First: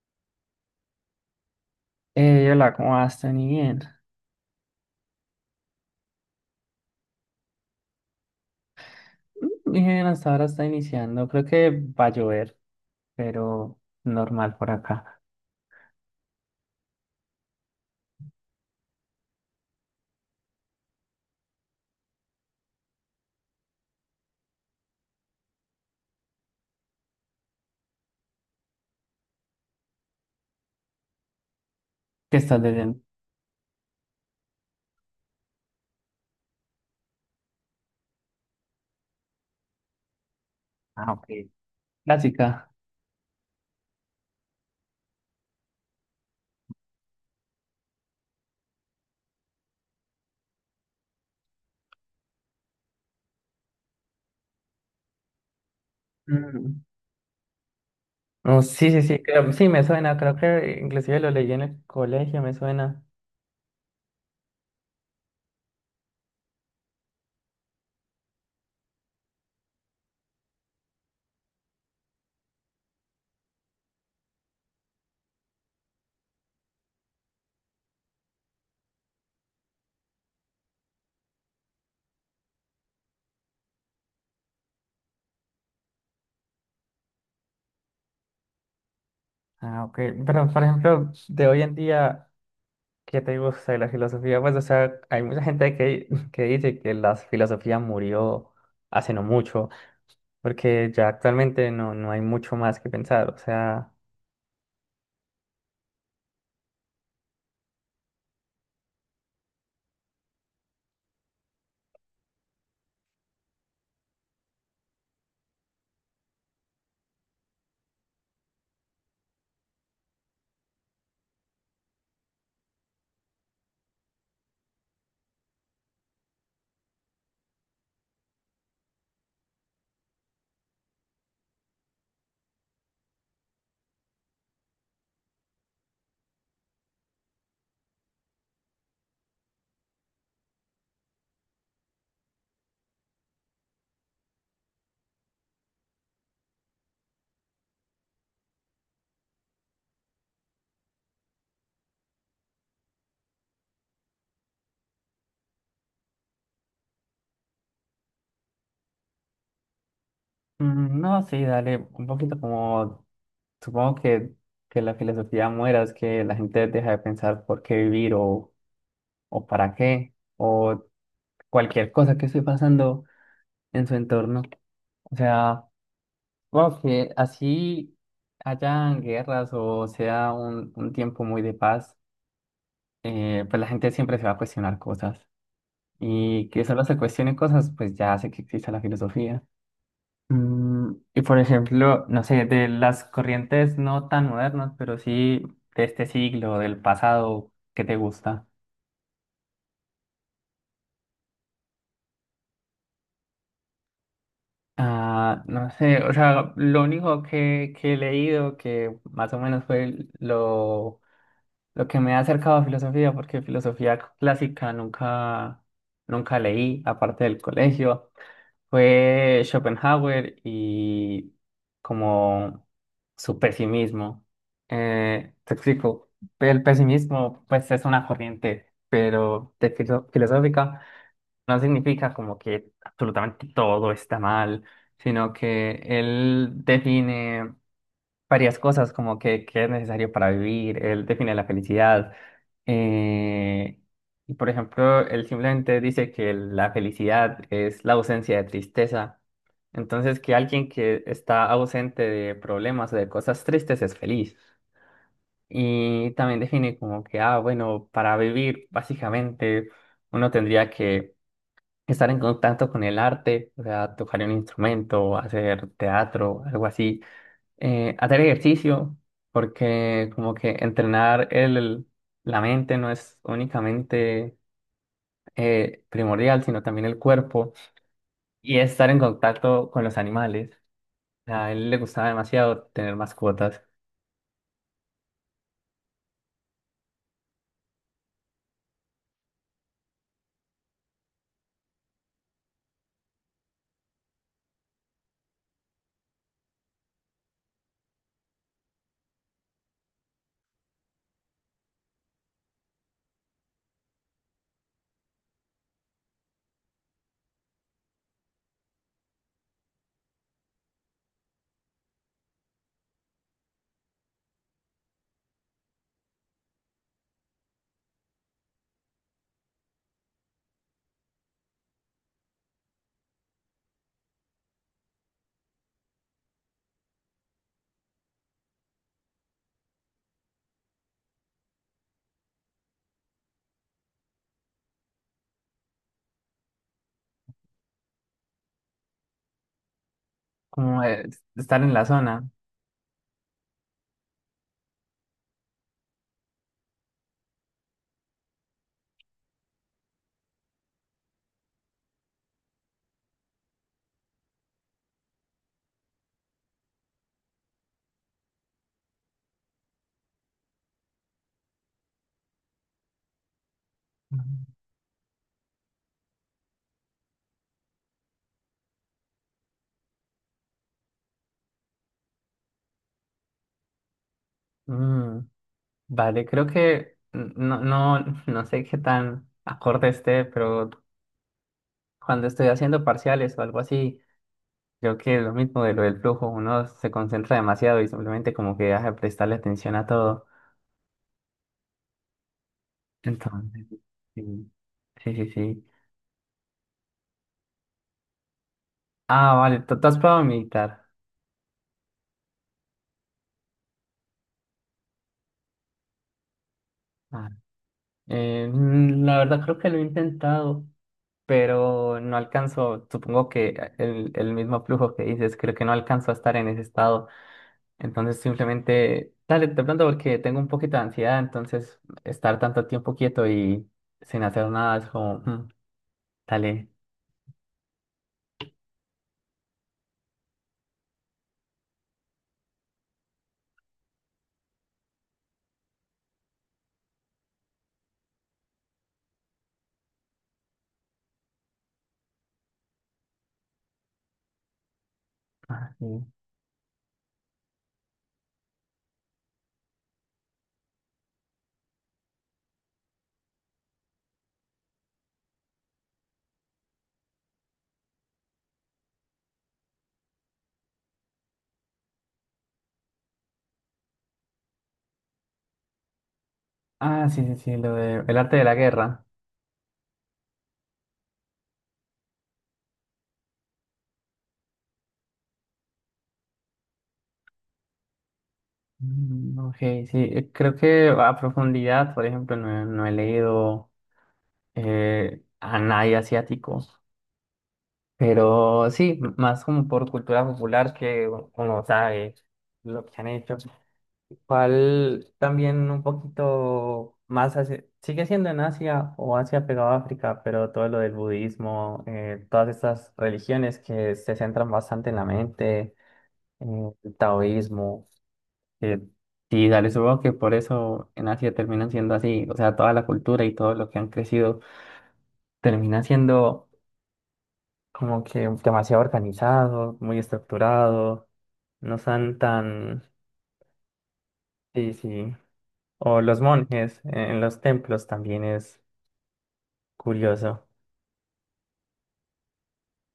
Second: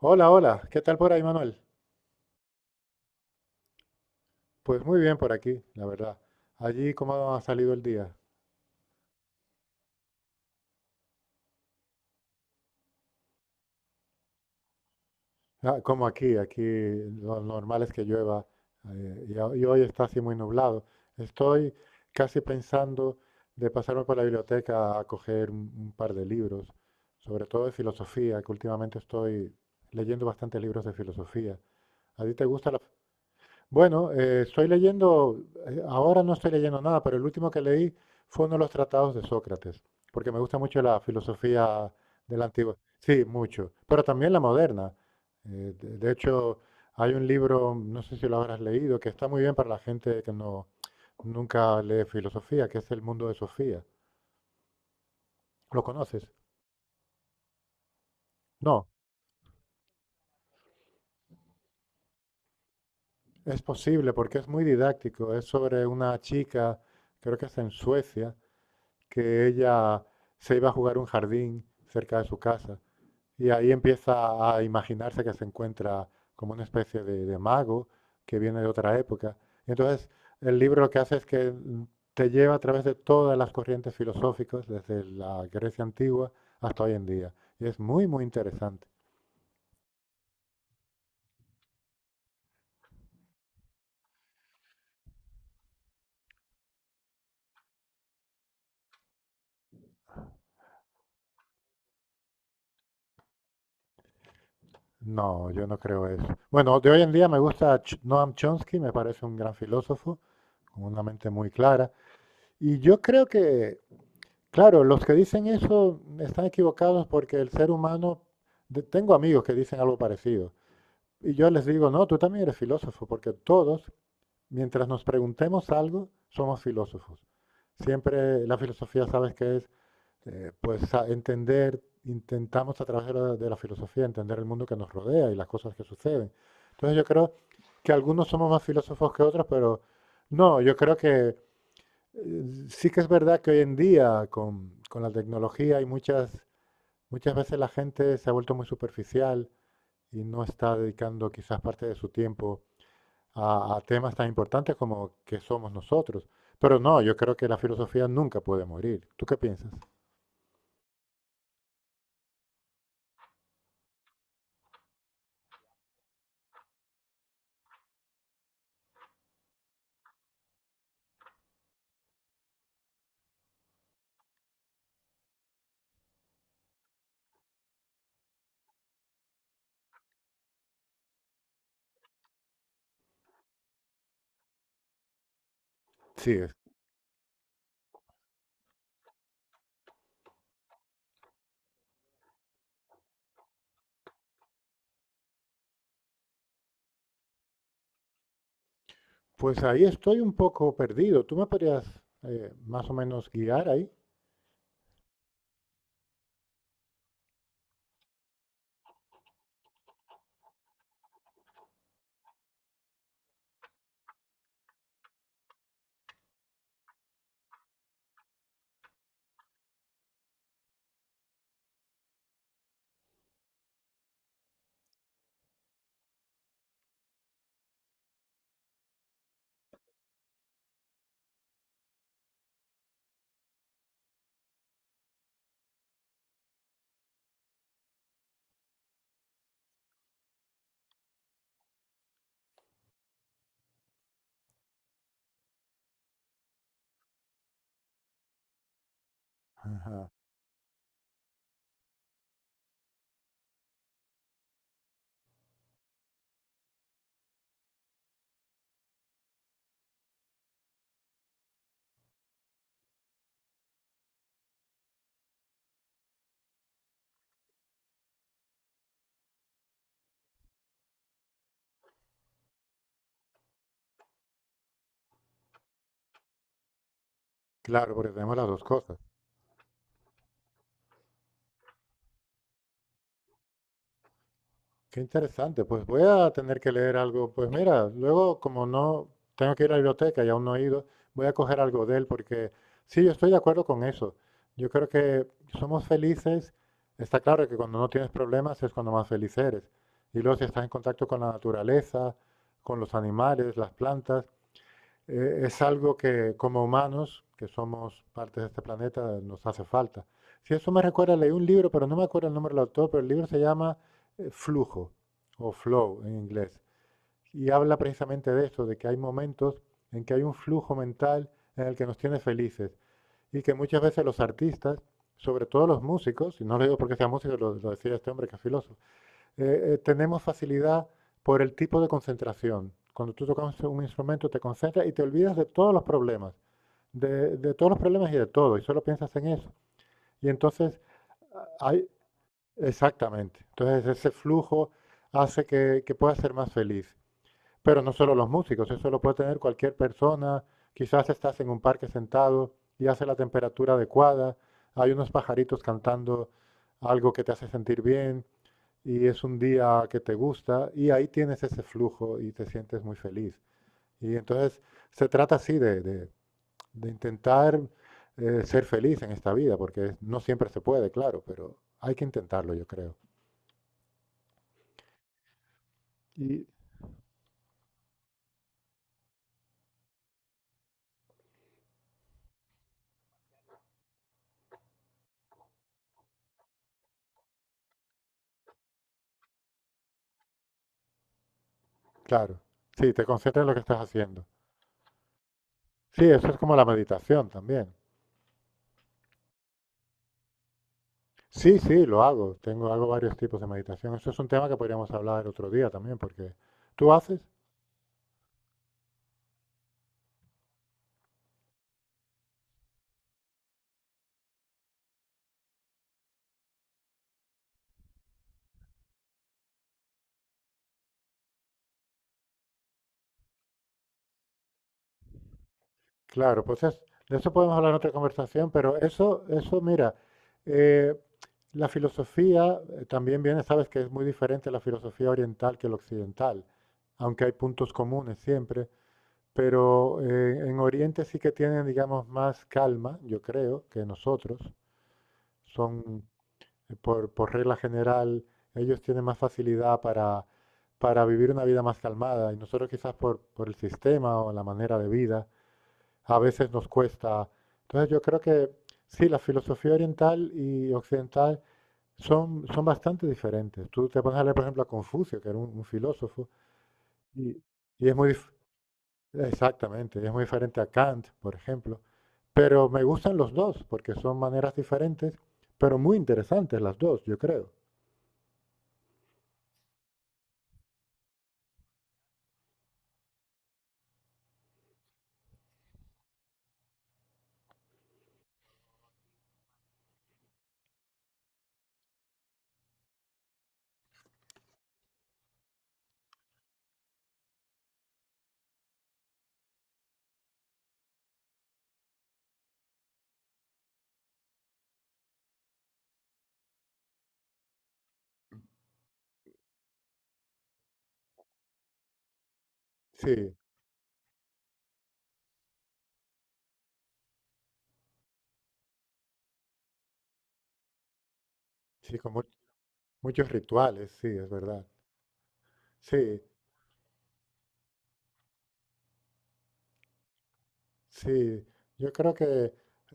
Hola, hola. ¿Qué tal por ahí, Manuel? Hola, ¿cómo vas, Tani? Bien. Pues muy bien por aquí, la verdad. Allí, ¿cómo ha salido el día? Bien, hasta ahora está iniciando. Creo que va a llover, pero normal por acá. Ah, como aquí, aquí lo normal es que llueva y, y hoy está así muy nublado. Estoy casi pensando de pasarme por la biblioteca a coger un par de libros, sobre todo de filosofía, que últimamente estoy leyendo bastantes libros de filosofía. ¿A ti ¿Qué te estás gusta la...? leyendo? Bueno, estoy leyendo, ahora no estoy leyendo nada, pero el último que leí fue uno de los tratados de Sócrates, porque me gusta mucho la Ah, ok. filosofía de la Clásica. antigua. Sí, mucho, pero también la moderna. De hecho, hay un libro, no sé si lo habrás leído, que está muy bien para la gente que nunca lee filosofía, que es El mundo de Sofía. ¿Lo conoces? Mm. Oh, No, sí, sí, sí, creo, sí, me suena. Creo que inclusive lo leí en el colegio, me suena. es posible porque es muy didáctico. Es sobre una chica, creo que es en Suecia, que ella se iba a jugar a un jardín cerca de su casa y ahí empieza a imaginarse que se encuentra como una especie de mago que viene de otra época. Y entonces el libro lo que hace es que te lleva a través de todas las corrientes filosóficas, desde la Grecia antigua hasta hoy en día. Y es muy, muy interesante. Ah, ok. Pero, por ejemplo, de hoy en día, ¿qué te gusta de la filosofía? Pues, o sea, hay mucha gente que dice que la filosofía murió hace no mucho, porque ya actualmente no hay mucho más que pensar. O sea... No, yo no creo eso. Bueno, de hoy en día me gusta Noam Chomsky, me parece un gran filósofo, con una mente muy clara. Y yo creo que claro, los que dicen eso están equivocados porque el ser humano, tengo amigos que dicen algo parecido. Y yo les digo, no, tú también eres filósofo, porque todos, mientras nos preguntemos algo, somos filósofos. Siempre la filosofía, sabes que es, pues entender, intentamos a través de de la filosofía entender el mundo que nos rodea y las cosas que suceden. Entonces yo creo que algunos somos más filósofos que otros, pero no, yo creo que eh, sí que es verdad que hoy en día con la tecnología hay muchas, muchas veces la gente se ha vuelto muy superficial y no está dedicando quizás parte de su tiempo a temas tan importantes como que somos nosotros. Pero no, yo creo que la filosofía nunca puede morir. ¿Tú qué piensas? Mm, no, sí, dale, un poquito como, supongo que la filosofía muera, es que la gente deja de pensar por qué vivir o para qué, o cualquier cosa que esté pasando en su entorno. O sea, supongo que así hayan guerras o sea un tiempo muy de paz, pues la gente siempre se va a cuestionar cosas. Sí, Y es. que solo se cuestionen cosas, pues ya hace que exista la filosofía. Mm, y por ejemplo, no sé, de las corrientes no tan modernas, pero sí de este siglo, del pasado, ¿qué te gusta? Pues ahí estoy un poco perdido. ¿Tú me podrías más o menos guiar ahí? Ah, no sé, o sea, lo único que he leído que más o menos fue lo que me ha acercado a filosofía, porque filosofía clásica nunca, nunca leí, aparte del colegio. Fue Schopenhauer y como su pesimismo. Te explico, el pesimismo pues es una corriente, pero de filosófica no significa como que absolutamente todo está mal, sino que él define varias cosas como que es necesario para vivir, él define la felicidad. Eh, y por ejemplo, él simplemente dice que la felicidad es la ausencia de tristeza. Ajá. Entonces, que alguien que está ausente de problemas o de cosas tristes es feliz. Y también define como que, ah, bueno, para vivir, básicamente, uno tendría que estar en contacto con el arte, o sea, tocar un instrumento, hacer teatro, algo así, hacer ejercicio, porque como que entrenar el, la mente no es únicamente primordial, sino también el cuerpo, Claro, porque tenemos las y dos estar cosas. en contacto con los animales. A él le gustaba demasiado tener mascotas, Qué interesante, pues voy a tener que leer algo. Pues mira, luego como no tengo que ir a la biblioteca y aún no he ido, voy a coger algo de él porque sí, yo estoy de acuerdo con eso. Yo creo que somos felices, está claro que cuando no tienes problemas es cuando más feliz eres. Y luego si estás en contacto con la naturaleza, con los animales, las plantas, es algo que como humanos, que somos parte de este planeta, nos hace falta. Si eso me recuerda, leí un libro, pero no me acuerdo el nombre del autor, pero el libro se llama Flujo o Flow en inglés. Y habla precisamente de esto, de que hay momentos en que hay un flujo mental en el que nos tiene felices y que muchas veces los artistas, sobre todo los músicos, y no lo digo porque sea músico, lo decía este hombre que es filósofo, tenemos facilidad por el tipo de concentración. Cuando tú tocas un instrumento te concentras y te olvidas de todos los problemas, de todos los problemas y de todo, y solo piensas en eso. Y entonces como estar en la hay, zona. exactamente, entonces ese flujo hace que puedas ser más feliz. Pero no solo los músicos, eso lo puede tener cualquier persona. Quizás estás en un parque sentado y hace la temperatura adecuada, hay unos pajaritos cantando algo que te hace sentir bien, y es un día que te gusta y ahí tienes ese flujo y te sientes muy feliz. Y Ujú. entonces se trata así de, de intentar ser feliz en esta vida, porque no siempre se puede, claro, pero hay que intentarlo, yo creo. Mm, vale, Y creo que no sé qué tan acorde esté, pero cuando estoy haciendo parciales o algo así, creo que es lo mismo de lo del flujo, uno se concentra demasiado y simplemente como que deja de prestarle atención a todo. claro, sí, te concentras en lo que Entonces, estás sí, haciendo. sí, sí, sí. Sí, eso es como la meditación también. Ah, vale, ¿tú has probado meditar? Sí, sí, lo hago. Tengo, hago varios tipos de meditación. Eso es un tema que podríamos hablar otro día también, porque tú haces. Ah, la verdad creo que lo he intentado, pero no alcanzo, supongo que el mismo flujo que dices, creo que no alcanzo a estar en ese estado. Entonces simplemente, dale, de pronto porque tengo un poquito de ansiedad, entonces estar tanto tiempo quieto y sin hacer nada es como, mm, Claro, pues dale. De eso podemos hablar en otra conversación, pero eso, mira, eh, la filosofía también viene, sabes que es muy diferente la filosofía oriental que la occidental, aunque hay puntos comunes siempre, pero en Oriente sí que tienen, digamos, más calma, yo creo, que nosotros. Ah, Son, sí. Por regla general, ellos tienen más facilidad para vivir una vida más calmada y nosotros quizás por el sistema o la manera de vida a veces nos cuesta. Entonces yo creo que sí, la filosofía oriental y occidental son, son bastante diferentes. Tú te pones a leer, por ejemplo, a Confucio, que era un filósofo, Ah, sí, y, sí, sí, lo y es de muy, el arte de la guerra. exactamente, es muy diferente a Kant, por ejemplo. Pero me gustan los dos, porque son maneras diferentes, pero muy interesantes las dos, yo creo. Mm, ok, sí, creo que a profundidad, por ejemplo, no, he no he leído a nadie asiático, pero sí, más como por cultura popular que uno sabe lo que han hecho. ¿Cuál también un poquito más sigue siendo en Asia o Asia pegado a África, pero todo lo del budismo, todas estas religiones que se centran bastante en la mente, el taoísmo. Eh, sí, dale, supongo que por eso en Asia terminan siendo así, o sea, toda la cultura y Sí, todo lo que han crecido termina siendo como que demasiado organizado, muy estructurado, no sí, con son tan, muchos rituales, sí, es verdad. sí, sí, o Sí, los monjes en los templos también es curioso. sí, yo creo que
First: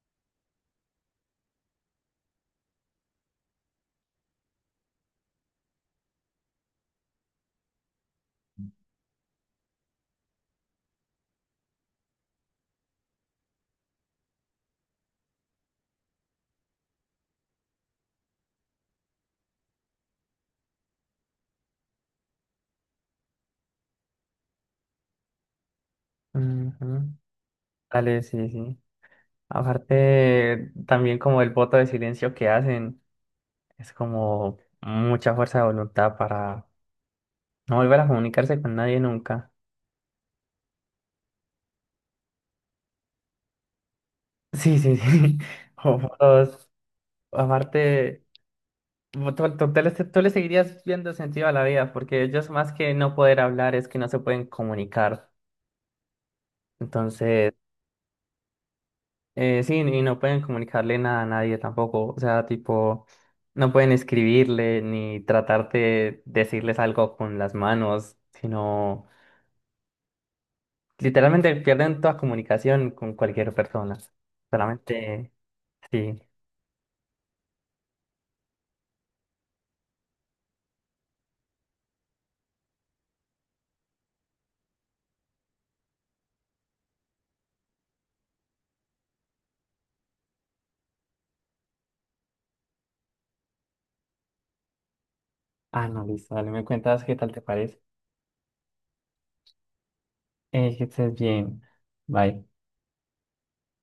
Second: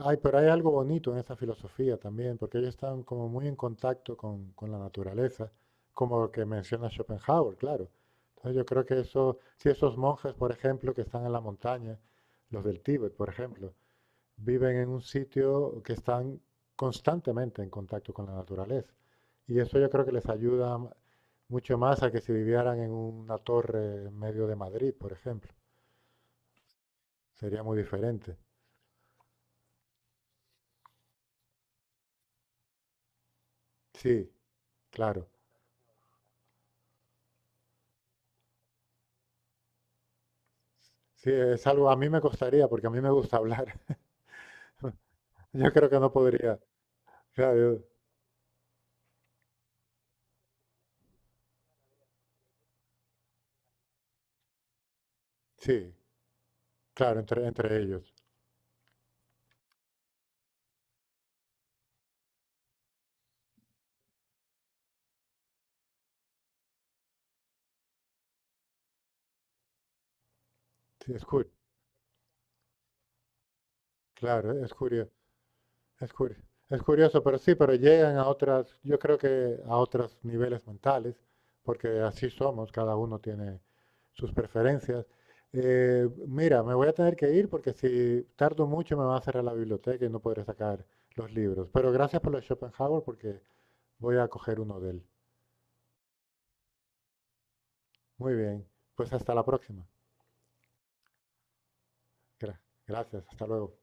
hay, pero hay algo bonito en esa filosofía también, porque ellos están como muy en contacto con la naturaleza, como lo que menciona Schopenhauer, claro. Entonces yo creo que eso, si esos monjes, por ejemplo, que están en la montaña, los del Tíbet, por ejemplo, viven en un sitio que están constantemente en contacto con la naturaleza. Y eso yo creo que les ayuda mucho más a que si vivieran en una torre en medio de Madrid, por ejemplo. Ujú. Sería muy Dale, diferente. sí, sí. Aparte, también como el voto de silencio que hacen, es Sí, como claro, mucha fuerza de voluntad para no volver a comunicarse con nadie nunca. sí, es algo a mí me costaría porque a mí me gusta hablar. Sí, sí, sí. Yo creo O que no podría. fotos, O sea, yo- aparte, tú le seguirías viendo sentido a la vida, porque ellos más que no poder hablar es que no se pueden comunicar. sí, claro, entre, Entonces, entre ellos. Sí, y no pueden comunicarle nada a nadie tampoco. O sea, tipo, no pueden escribirle ni tratar de decirles algo con las manos, sino Sí, es curioso, literalmente pierden toda comunicación con cualquier persona. claro, es curioso, Solamente, es sí. curioso, es curioso, pero sí, pero llegan a otras, yo creo que a otros niveles mentales, porque así somos, cada uno tiene sus preferencias. Mira, me voy a tener que ir porque si tardo mucho me va a cerrar la biblioteca y no podré sacar los libros. Pero gracias por lo de Schopenhauer porque voy a coger uno de él. Ah, no, listo, dale, me cuentas qué tal te parece. Muy bien, pues hasta la próxima. Que estés bien. Bye. Gra- Gracias, hasta luego.